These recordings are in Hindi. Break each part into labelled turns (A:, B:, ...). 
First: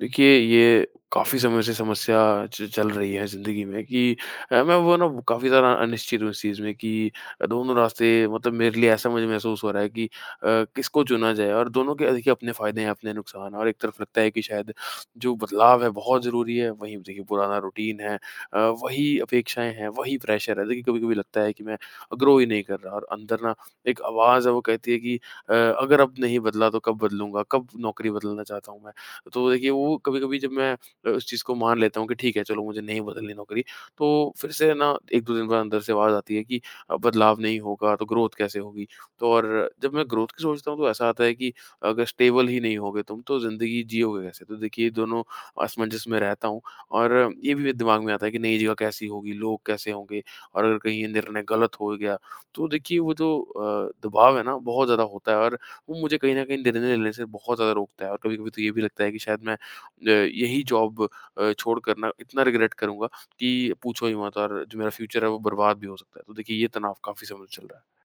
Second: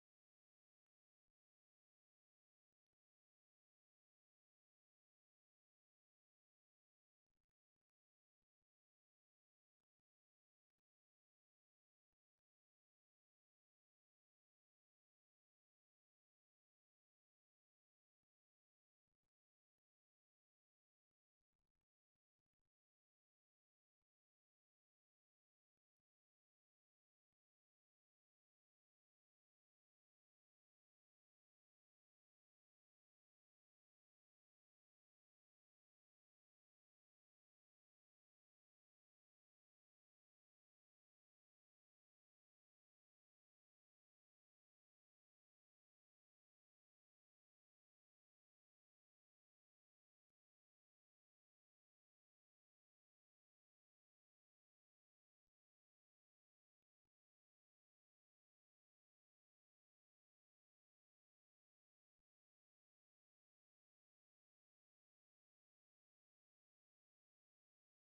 A: देखिए, ये काफ़ी समय से समस्या च चल रही है ज़िंदगी में कि मैं वो ना काफ़ी ज़्यादा अनिश्चित हूँ इस चीज़ में कि दोनों रास्ते मतलब मेरे लिए ऐसा मुझे महसूस हो रहा है कि किसको चुना जाए और दोनों के देखिए अपने फ़ायदे हैं, अपने नुकसान हैं और एक तरफ लगता है कि शायद जो बदलाव है बहुत ज़रूरी है, वहीं देखिए पुराना रूटीन है, वही अपेक्षाएँ हैं, वही प्रेशर है। देखिए, कभी-कभी लगता है कि मैं ग्रो ही नहीं कर रहा और अंदर ना एक आवाज़ है, वो कहती है कि अगर अब नहीं बदला तो कब बदलूँगा? कब नौकरी बदलना चाहता हूँ मैं? तो देखिए वो कभी-कभी जब मैं उस चीज़ को मान लेता हूँ कि ठीक है चलो मुझे नहीं बदलनी नौकरी, तो फिर से ना 1-2 दिन बाद अंदर से आवाज़ आती है कि बदलाव नहीं होगा तो ग्रोथ कैसे होगी? तो और जब मैं ग्रोथ की सोचता हूँ तो ऐसा आता है कि अगर स्टेबल ही नहीं होगे तुम तो ज़िंदगी जियोगे कैसे? तो देखिए ये दोनों असमंजस में रहता हूँ और ये भी मेरे दिमाग में आता है कि नई जगह कैसी होगी? लोग कैसे होंगे? और अगर कहीं ये निर्णय गलत हो गया, तो देखिए वो जो दबाव है ना बहुत ज़्यादा होता है और वो मुझे कहीं न कहीं निर्णय लेने से बहुत ज़्यादा रोकता है और कभी-कभी तो ये भी लगता है कि शायद मैं यही जॉब छोड़ कर ना इतना रिग्रेट करूँगा कि पूछो ही मत, और जो मेरा फ्यूचर है वो बर्बाद भी हो सकता है। तो देखिए ये तनाव काफ़ी समय से चल रहा है।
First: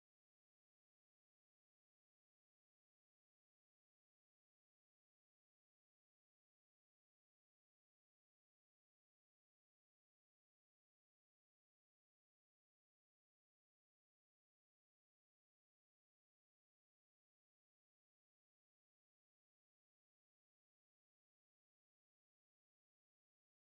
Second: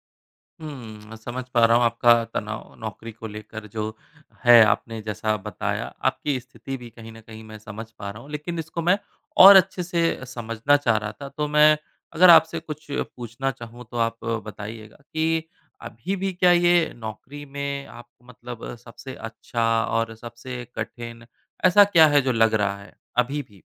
B: समझ पा रहा हूँ आपका तनाव नौकरी को लेकर जो है। आपने जैसा बताया, आपकी स्थिति भी कहीं न कहीं मैं समझ पा रहा हूँ, लेकिन इसको मैं और अच्छे से समझना चाह रहा था। तो मैं अगर आपसे कुछ पूछना चाहूँ तो आप बताइएगा कि अभी भी क्या ये नौकरी में आपको मतलब सबसे अच्छा और सबसे कठिन ऐसा क्या है जो लग रहा है, अभी भी?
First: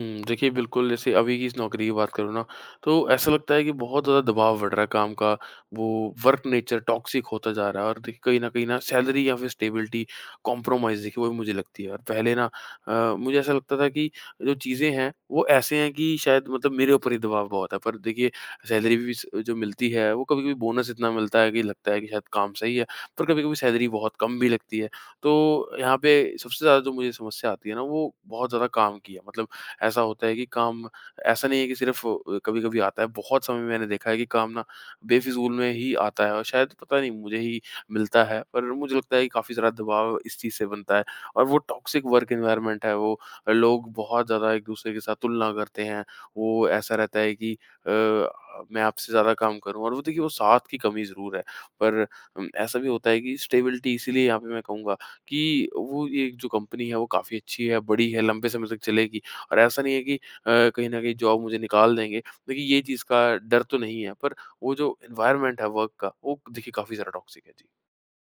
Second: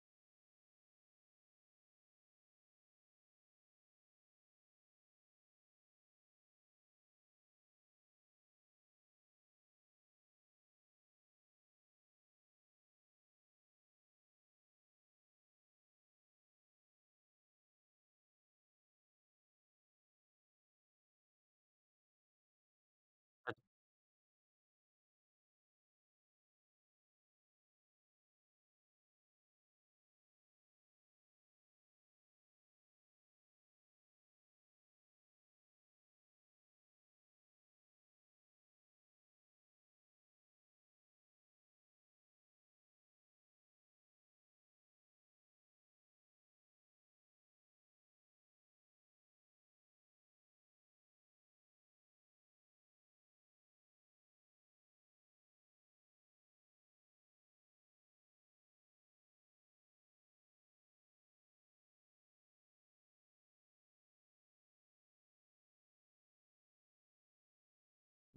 A: हुँ, देखिए बिल्कुल जैसे अभी की इस नौकरी की बात करूँ ना, तो ऐसा लगता है कि बहुत ज़्यादा दबाव बढ़ रहा है काम का, वो वर्क नेचर टॉक्सिक होता जा रहा है और देखिए कहीं न कहीं ना सैलरी या फिर स्टेबिलिटी कॉम्प्रोमाइज़ देखिए वही मुझे लगती है, और पहले ना मुझे ऐसा लगता था कि जो चीज़ें हैं, वो ऐसे हैं कि शायद मतलब मेरे ऊपर ही दबाव बहुत है। पर देखिए सैलरी भी स जो मिलती है, वो कभी-कभी बोनस इतना मिलता है कि लगता है कि शायद काम सही है, पर कभी-कभी सैलरी बहुत कम भी लगती है। तो यहाँ पे सबसे ज़्यादा जो मुझे समस्या आती है ना, वो बहुत ज़्यादा काम की है। मतलब ऐसा होता है कि काम ऐसा नहीं है कि सिर्फ कभी-कभी आता है, बहुत समय मैंने देखा है कि काम ना बेफ़िज़ूल में ही आता है और शायद पता नहीं मुझे ही मिलता है, पर मुझे लगता है कि काफ़ी सारा दबाव इस चीज़ से बनता है और वो टॉक्सिक वर्क एनवायरनमेंट है, वो लोग बहुत ज़्यादा एक-दूसरे के साथ तुलना करते हैं। वो ऐसा रहता है कि अ, मैं आपसे ज़्यादा काम करूँ, और वो देखिए वो साथ की कमी ज़रूर है, पर ऐसा भी होता है कि स्टेबिलिटी इसीलिए यहाँ पे मैं कहूँगा कि वो ये जो कंपनी है, वो काफ़ी अच्छी है, बड़ी है, लंबे समय तक चलेगी, और ऐसा नहीं है कि कहीं न कहीं जॉब मुझे निकाल देंगे। देखिए ये चीज़ का डर तो नहीं है, पर वो जो एनवायरनमेंट है वर्क का, वो देखिए काफ़ी ज़्यादा टॉक्सिक है। जी।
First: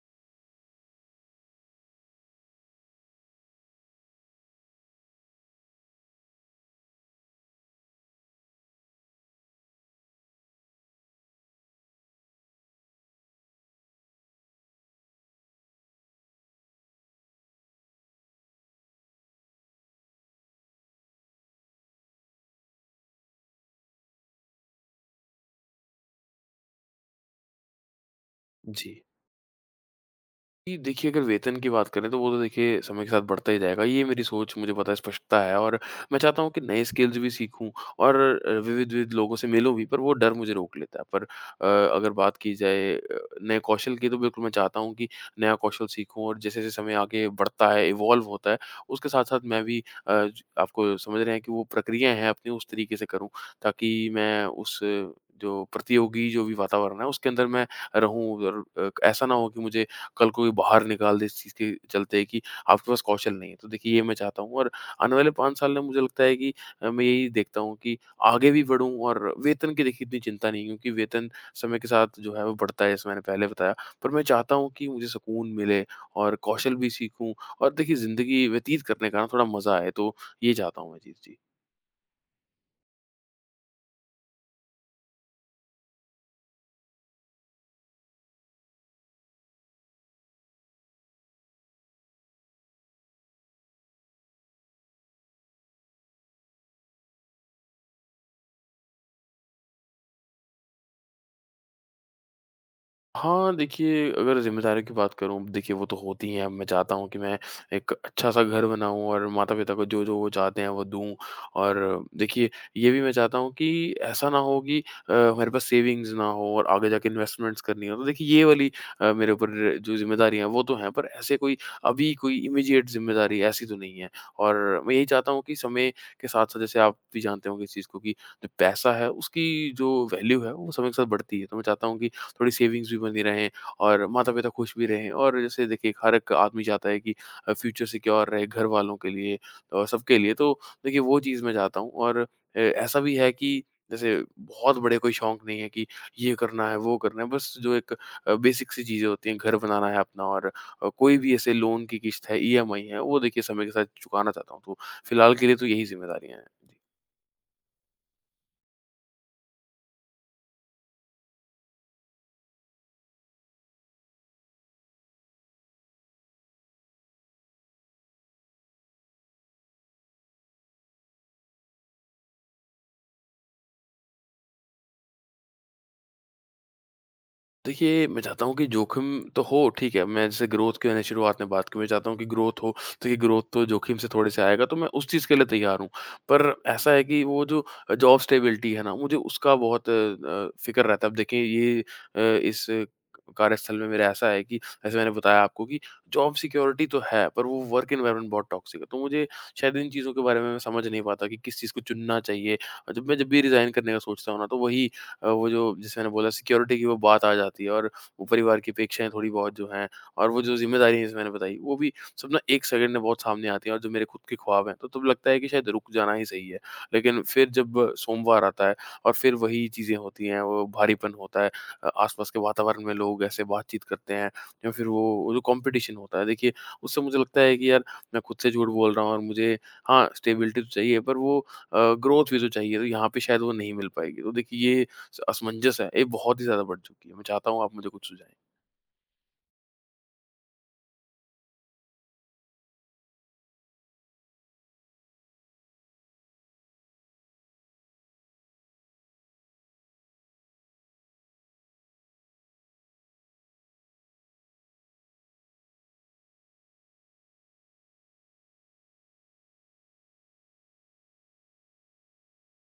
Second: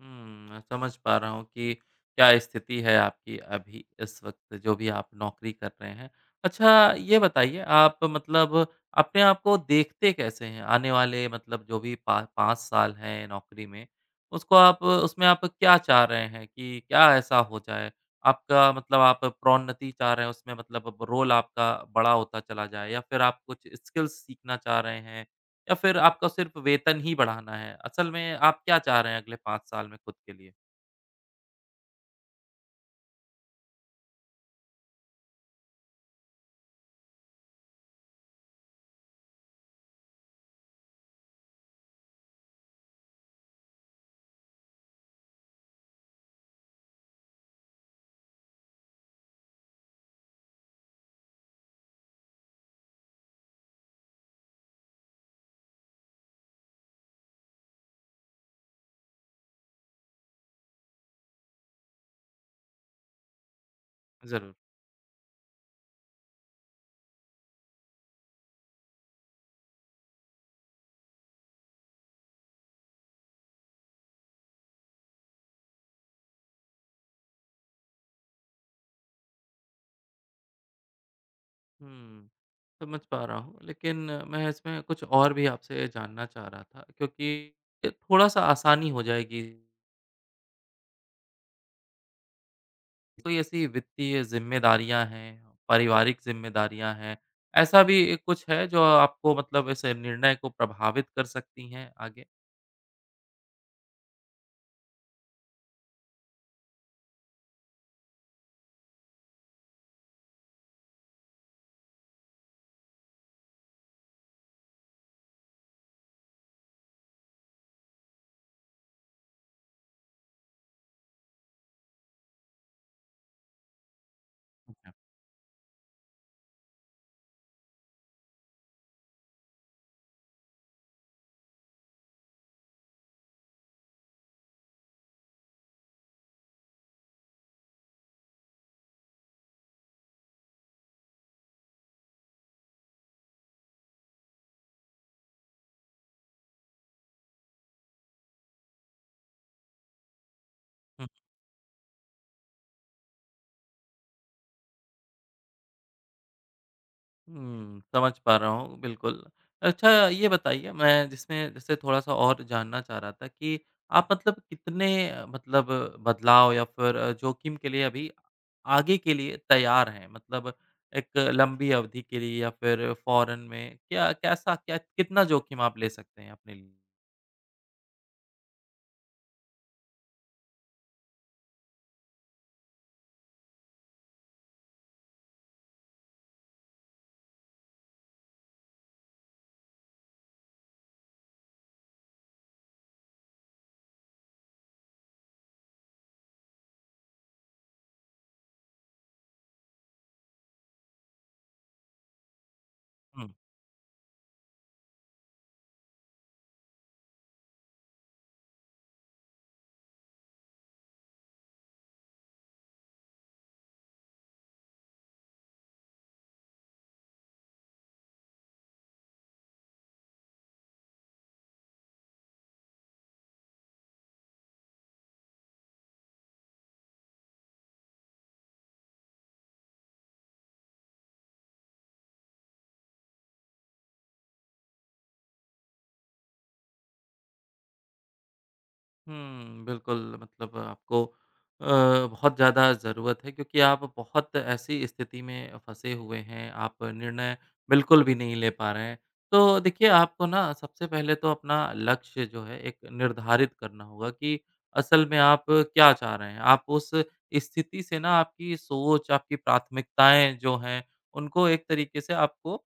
B: समझ पा रहा हूँ कि क्या स्थिति है आपकी अभी इस वक़्त जो भी आप नौकरी कर रहे हैं। अच्छा, ये बताइए, आप मतलब अपने आप को देखते कैसे हैं? आने वाले मतलब जो भी पा 5 साल हैं नौकरी में, उसको आप उसमें आप क्या चाह रहे हैं कि क्या ऐसा हो जाए? आपका मतलब आप प्रोन्नति चाह रहे हैं उसमें, मतलब रोल आपका बड़ा होता चला जाए या फिर आप कुछ स्किल्स सीखना चाह रहे हैं? या फिर आपका सिर्फ वेतन ही बढ़ाना है? असल में आप क्या
A: जी।
B: चाह रहे हैं अगले 5 साल में खुद के लिए?
A: जी, देखिए अगर वेतन की बात करें तो वो तो देखिए समय के साथ बढ़ता ही जाएगा। ये मेरी सोच, मुझे पता है स्पष्टता है और मैं चाहता हूँ कि नए स्किल्स भी सीखूँ और विविध-विविध लोगों से मिलूँ भी, पर वो डर मुझे रोक लेता है। पर अगर बात की जाए नए कौशल की तो बिल्कुल मैं चाहता हूँ कि नया कौशल सीखूँ और जैसे-जैसे समय आगे बढ़ता है, इवॉल्व होता है, उसके साथ-साथ मैं भी अ, ज आपको समझ रहे हैं कि वो प्रक्रियाएँ हैं अपनी उस तरीके से करूँ ताकि मैं उस जो प्रतियोगी जो भी वातावरण है उसके अंदर मैं रहूँ, और ऐसा ना हो कि मुझे कल को कोई बाहर निकाल दे इस चीज़ के चलते कि आपके पास कौशल नहीं है। तो देखिए ये मैं चाहता हूँ,
B: ज़रूर।
A: और आने वाले 5 साल में मुझे लगता है कि मैं यही देखता हूँ कि आगे भी बढ़ूँ, और वेतन की देखिए इतनी चिंता नहीं है क्योंकि वेतन समय के साथ जो है वो बढ़ता है, जैसे मैंने पहले बताया। पर मैं चाहता हूँ कि मुझे सुकून मिले और कौशल भी सीखूँ और देखिए ज़िंदगी व्यतीत करने का ना थोड़ा मज़ा आए। तो ये चाहता हूँ मैं। जी, जी।
B: हुँ, समझ पा रहा हूँ, लेकिन मैं इसमें कुछ और भी आपसे जानना चाह रहा था, क्योंकि थोड़ा-सा आसानी हो जाएगी। कोई ऐसी वित्तीय ज़िम्मेदारियाँ हैं, पारिवारिक ज़िम्मेदारियाँ हैं, ऐसा भी कुछ है जो आपको मतलब इस निर्णय को प्रभावित कर सकती हैं आगे?
A: हाँ, देखिए अगर ज़िम्मेदारियों की बात करूँ, देखिए वो तो होती हैं, अब मैं चाहता हूँ कि मैं एक अच्छा-सा घर बनाऊँ और माता-पिता को जो-जो वो चाहते हैं वो दूँ। और देखिए ये भी मैं चाहता हूँ कि ऐसा ना हो कि हमारे पास सेविंग्स ना हो और आगे जाके इन्वेस्टमेंट्स करनी हो। तो देखिए ये वाली मेरे ऊपर जो ज़िम्मेदारियाँ हैं वो तो हैं, पर ऐसे कोई अभी कोई इमीडिएट ज़िम्मेदारी ऐसी तो नहीं है। और
B: अच्छा।
A: मैं यही चाहता हूँ कि समय के साथ-साथ, जैसे आप भी जानते होंगे इस चीज़ को कि जो पैसा है उसकी जो वैल्यू है वो समय के साथ बढ़ती है। तो मैं चाहता हूँ कि थोड़ी सेविंग्स भी बनी रहें और माता-पिता खुश भी रहें। और जैसे देखिए हर एक आदमी चाहता है कि फ्यूचर सिक्योर रहे घर वालों के लिए और सबके लिए। तो देखिए वो चीज़ मैं चाहता हूँ, और ऐसा भी है कि जैसे बहुत बड़े कोई शौक नहीं है कि ये करना है, वो करना है। बस जो एक बेसिक सी चीज़ें होती हैं, घर बनाना है अपना और कोई भी ऐसे लोन की किश्त है, ईएमआई है, वो देखिए समय के साथ चुकाना चाहता हूँ। तो फिलहाल के लिए तो यही ज़िम्मेदारियाँ हैं।
B: समझ पा रहा हूँ, बिल्कुल। अच्छा, ये बताइए, मैं जिसमें जैसे थोड़ा-सा और जानना चाह रहा था कि आप मतलब कितने मतलब बदलाव या फिर जोखिम के लिए अभी आगे के लिए तैयार हैं? मतलब एक लंबी अवधि के लिए या फिर फ़ौरन में, क्या कितना जोखिम आप ले सकते हैं अपने लिए?
A: देखिए, मैं चाहता हूँ कि जोखिम तो हो, ठीक है। मैं, जैसे ग्रोथ की मैंने शुरुआत में बात की, मैं चाहता हूँ कि ग्रोथ हो, तो ये ग्रोथ तो जोखिम से थोड़े-से आएगा, तो मैं उस चीज़ के लिए तैयार हूँ। पर ऐसा है कि वो जो जॉब स्टेबिलिटी है ना, मुझे उसका बहुत फ़िक्र रहता है। अब देखिए ये अ, इस कार्यस्थल में मेरा ऐसा है कि जैसे मैंने बताया आपको कि जॉब सिक्योरिटी तो है, पर वो वर्क एनवायरनमेंट बहुत टॉक्सिक है। तो मुझे शायद इन चीज़ों के बारे में मैं समझ नहीं पाता कि किस चीज़ को चुनना चाहिए। और जब
B: हुँ।
A: भी रिज़ाइन करने का सोचता हूँ ना, तो वही वो जो, जैसे मैंने बोला, सिक्योरिटी की वो बात आ जाती है और वो परिवार की अपेक्षाएँ थोड़ी बहुत जो हैं और वो जो ज़िम्मेदारी है जैसे मैंने बताई, वो भी सब ना एक सेकंड में बहुत सामने आती है और जो मेरे खुद के ख्वाब हैं, तो तब लगता है कि शायद रुक जाना ही सही है। लेकिन फिर जब सोमवार आता है और फिर वही चीज़ें होती हैं, वो भारीपन होता है, आस-पास के वातावरण में लोग ऐसे बातचीत करते हैं या फिर वो जो कॉम्पिटिशन होता है, देखिए उससे मुझे लगता है कि यार मैं खुद से झूठ बोल रहा हूँ और मुझे, हाँ, स्टेबिलिटी तो चाहिए पर वो ग्रोथ भी तो चाहिए, तो यहाँ पे शायद वो नहीं मिल पाएगी। तो देखिए ये स असमंजस है, ये बहुत ही ज़्यादा बढ़ चुकी है। मैं चाहता हूँ आप मुझे कुछ सुझाएँ।
B: बिल्कुल मतलब आपको अ, बहुत ज़्यादा ज़रूरत है, क्योंकि आप बहुत ऐसी स्थिति में फँसे हुए हैं, आप निर्णय बिल्कुल भी नहीं ले पा रहे हैं। तो देखिए, आपको ना सबसे पहले तो अपना लक्ष्य जो है एक निर्धारित करना होगा कि असल में आप क्या चाह रहे हैं? आप उस स्थिति से ना, आपकी सोच, आपकी प्राथमिकताएँ जो हैं, उनको एक तरीके से आपको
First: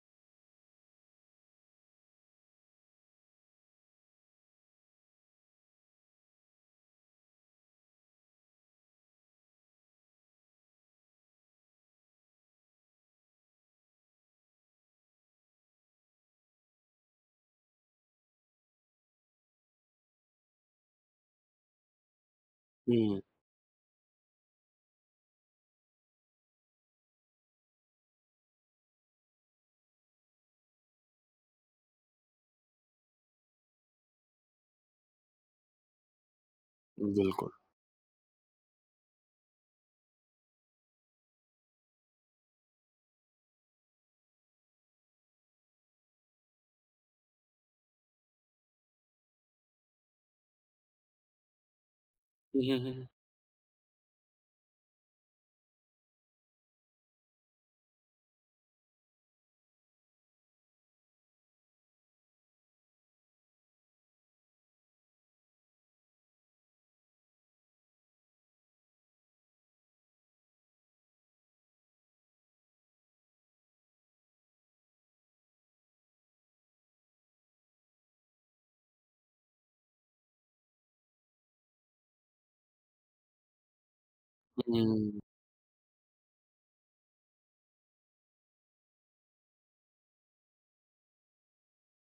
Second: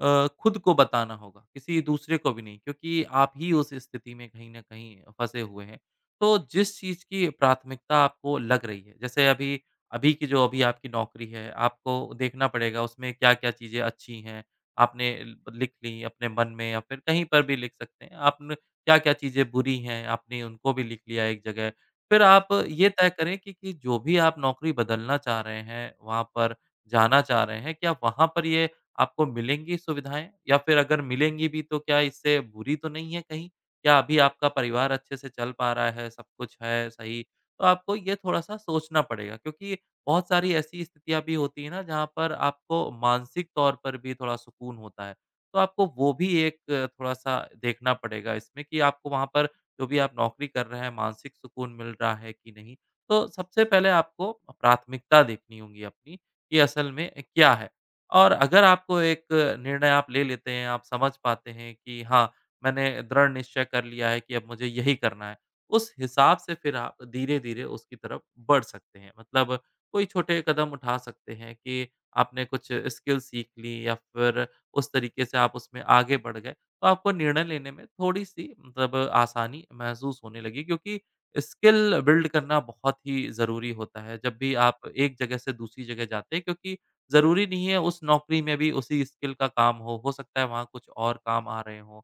B: खुद को बताना होगा, किसी दूसरे को भी नहीं, क्योंकि आप ही उस स्थिति में कहीं न कहीं फँसे हुए हैं। तो जिस चीज़ की प्राथमिकता आपको लग रही है, जैसे अभी अभी की जो अभी आपकी नौकरी है, आपको देखना पड़ेगा उसमें क्या-क्या चीज़ें अच्छी हैं, आपने ल लिख ली अपने मन में या फिर कहीं पर भी लिख सकते हैं। आपने क्या-क्या चीज़ें बुरी हैं, आपने उनको भी लिख लिया एक जगह। फिर आप ये तय
A: हुँ,
B: करें कि जो भी आप नौकरी बदलना चाह रहे हैं, वहाँ पर जाना चाह रहे हैं, क्या वहाँ पर ये आपको मिलेंगी सुविधाएँ? या फिर अगर मिलेंगी भी तो क्या इससे बुरी तो नहीं है कहीं? या अभी आपका परिवार अच्छे से चल पा रहा है, सब कुछ है सही?
A: बिल्कुल।
B: तो आपको ये थोड़ा-सा सोचना पड़ेगा, क्योंकि बहुत सारी ऐसी स्थितियाँ भी होती हैं ना जहाँ पर आपको मानसिक तौर पर भी थोड़ा सुकून होता है। तो आपको वो भी एक थोड़ा-सा देखना पड़ेगा इसमें कि आपको वहाँ पर जो भी आप नौकरी कर रहे हैं मानसिक सुकून मिल रहा है कि
A: हुँ,
B: नहीं?
A: हुँ, हुँ।
B: तो सबसे पहले आपको प्राथमिकता देखनी होगी अपनी कि असल में क्या है? और अगर आपको एक निर्णय आप ले लेते हैं, आप समझ पाते हैं कि हाँ, मैंने दृढ़ निश्चय कर लिया है कि अब मुझे यही करना है। उस हिसाब से फिर आप धीरे-धीरे उसकी तरफ बढ़ सकते हैं। मतलब कोई छोटे कदम उठा सकते हैं कि आपने कुछ स्किल सीख ली या फिर उस तरीके से आप उसमें आगे बढ़ गए, तो आपको निर्णय लेने में थोड़ी-सी मतलब आसानी महसूस होने लगी, क्योंकि स्किल बिल्ड करना बहुत ही ज़रूरी होता है, जब भी
A: हुँ,
B: आप
A: हुँ,
B: एक जगह से दूसरी जगह जाते हैं, क्योंकि ज़रूरी नहीं है उस नौकरी में भी उसी स्किल का काम हो सकता है वहाँ कुछ और काम आ रहे हों।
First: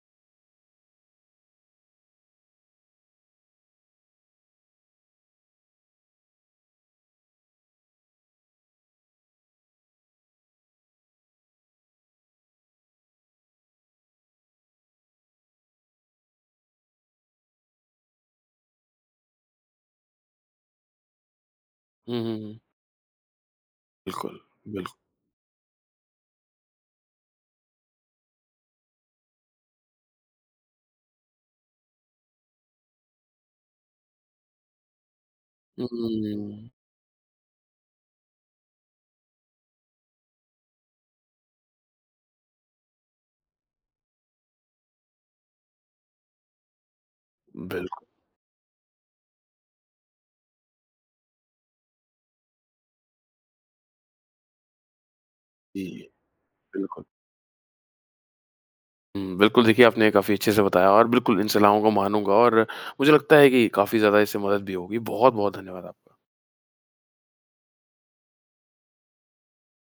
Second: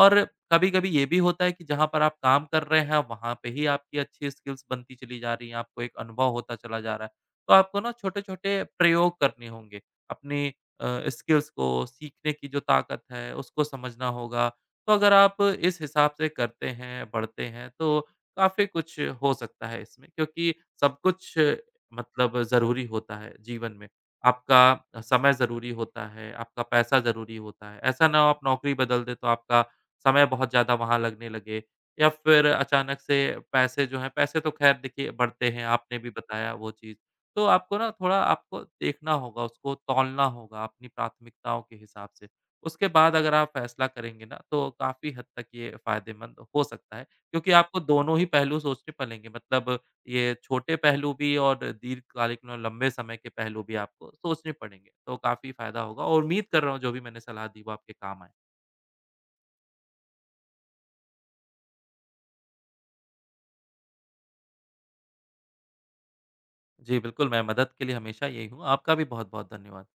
B: और कभी-कभी ये भी होता है कि जहाँ पर आप काम कर रहे हैं, वहाँ पे ही आपकी अच्छी स्किल्स बनती चली जा रही हैं, आपको एक अनुभव होता चला जा रहा है। तो आपको ना छोटे-छोटे प्रयोग करने होंगे, अपनी स्किल्स को, सीखने की जो ताकत है, उसको समझना होगा। तो अगर आप इस हिसाब से करते हैं, बढ़ते हैं, तो काफ़ी कुछ हो सकता है इसमें, क्योंकि सब कुछ
A: हुँ,
B: मतलब
A: हुँ।
B: ज़रूरी होता है जीवन में।
A: बिल्कुल, बिल्कु
B: आपका समय ज़रूरी होता है, आपका पैसा ज़रूरी होता है। ऐसा ना हो आप नौकरी बदल दें, तो आपका समय बहुत ज़्यादा वहाँ लगने लगे, या फिर अचानक से पैसे जो हैं, पैसे तो ख़ैर देखिए बढ़ते हैं, आपने भी बताया
A: हुँ।
B: वो चीज़। तो आपको ना थोड़ा आपको देखना होगा, उसको तौलना होगा अपनी प्राथमिकताओं के हिसाब से। उसके बाद अगर आप फ़ैसला करेंगे ना, तो काफ़ी हद तक ये फ़ायदेमंद हो सकता है, क्योंकि आपको
A: बिल्कुल,
B: दोनों ही पहलू सोचने पड़ेंगे, मतलब ये छोटे पहलू भी और दीर्घकालिक न लंबे समय के पहलू भी आपको सोचने पड़ेंगे। तो काफ़ी फ़ायदा
A: जी,
B: होगा और उम्मीद कर रहा हूँ जो भी
A: बिल्कुल।
B: मैंने सलाह दी वो आपके काम आए।
A: हुँ, बिल्कुल देखिए आपने काफ़ी अच्छे से बताया और बिल्कुल इन सलाहों को मानूँगा और मुझे लगता है कि काफ़ी ज़्यादा इससे मदद भी होगी। बहुत-बहुत धन्यवाद आपका।
B: जी, बिल्कुल, मैं मदद के लिए हमेशा यही हूँ। आपका भी बहुत-बहुत धन्यवाद।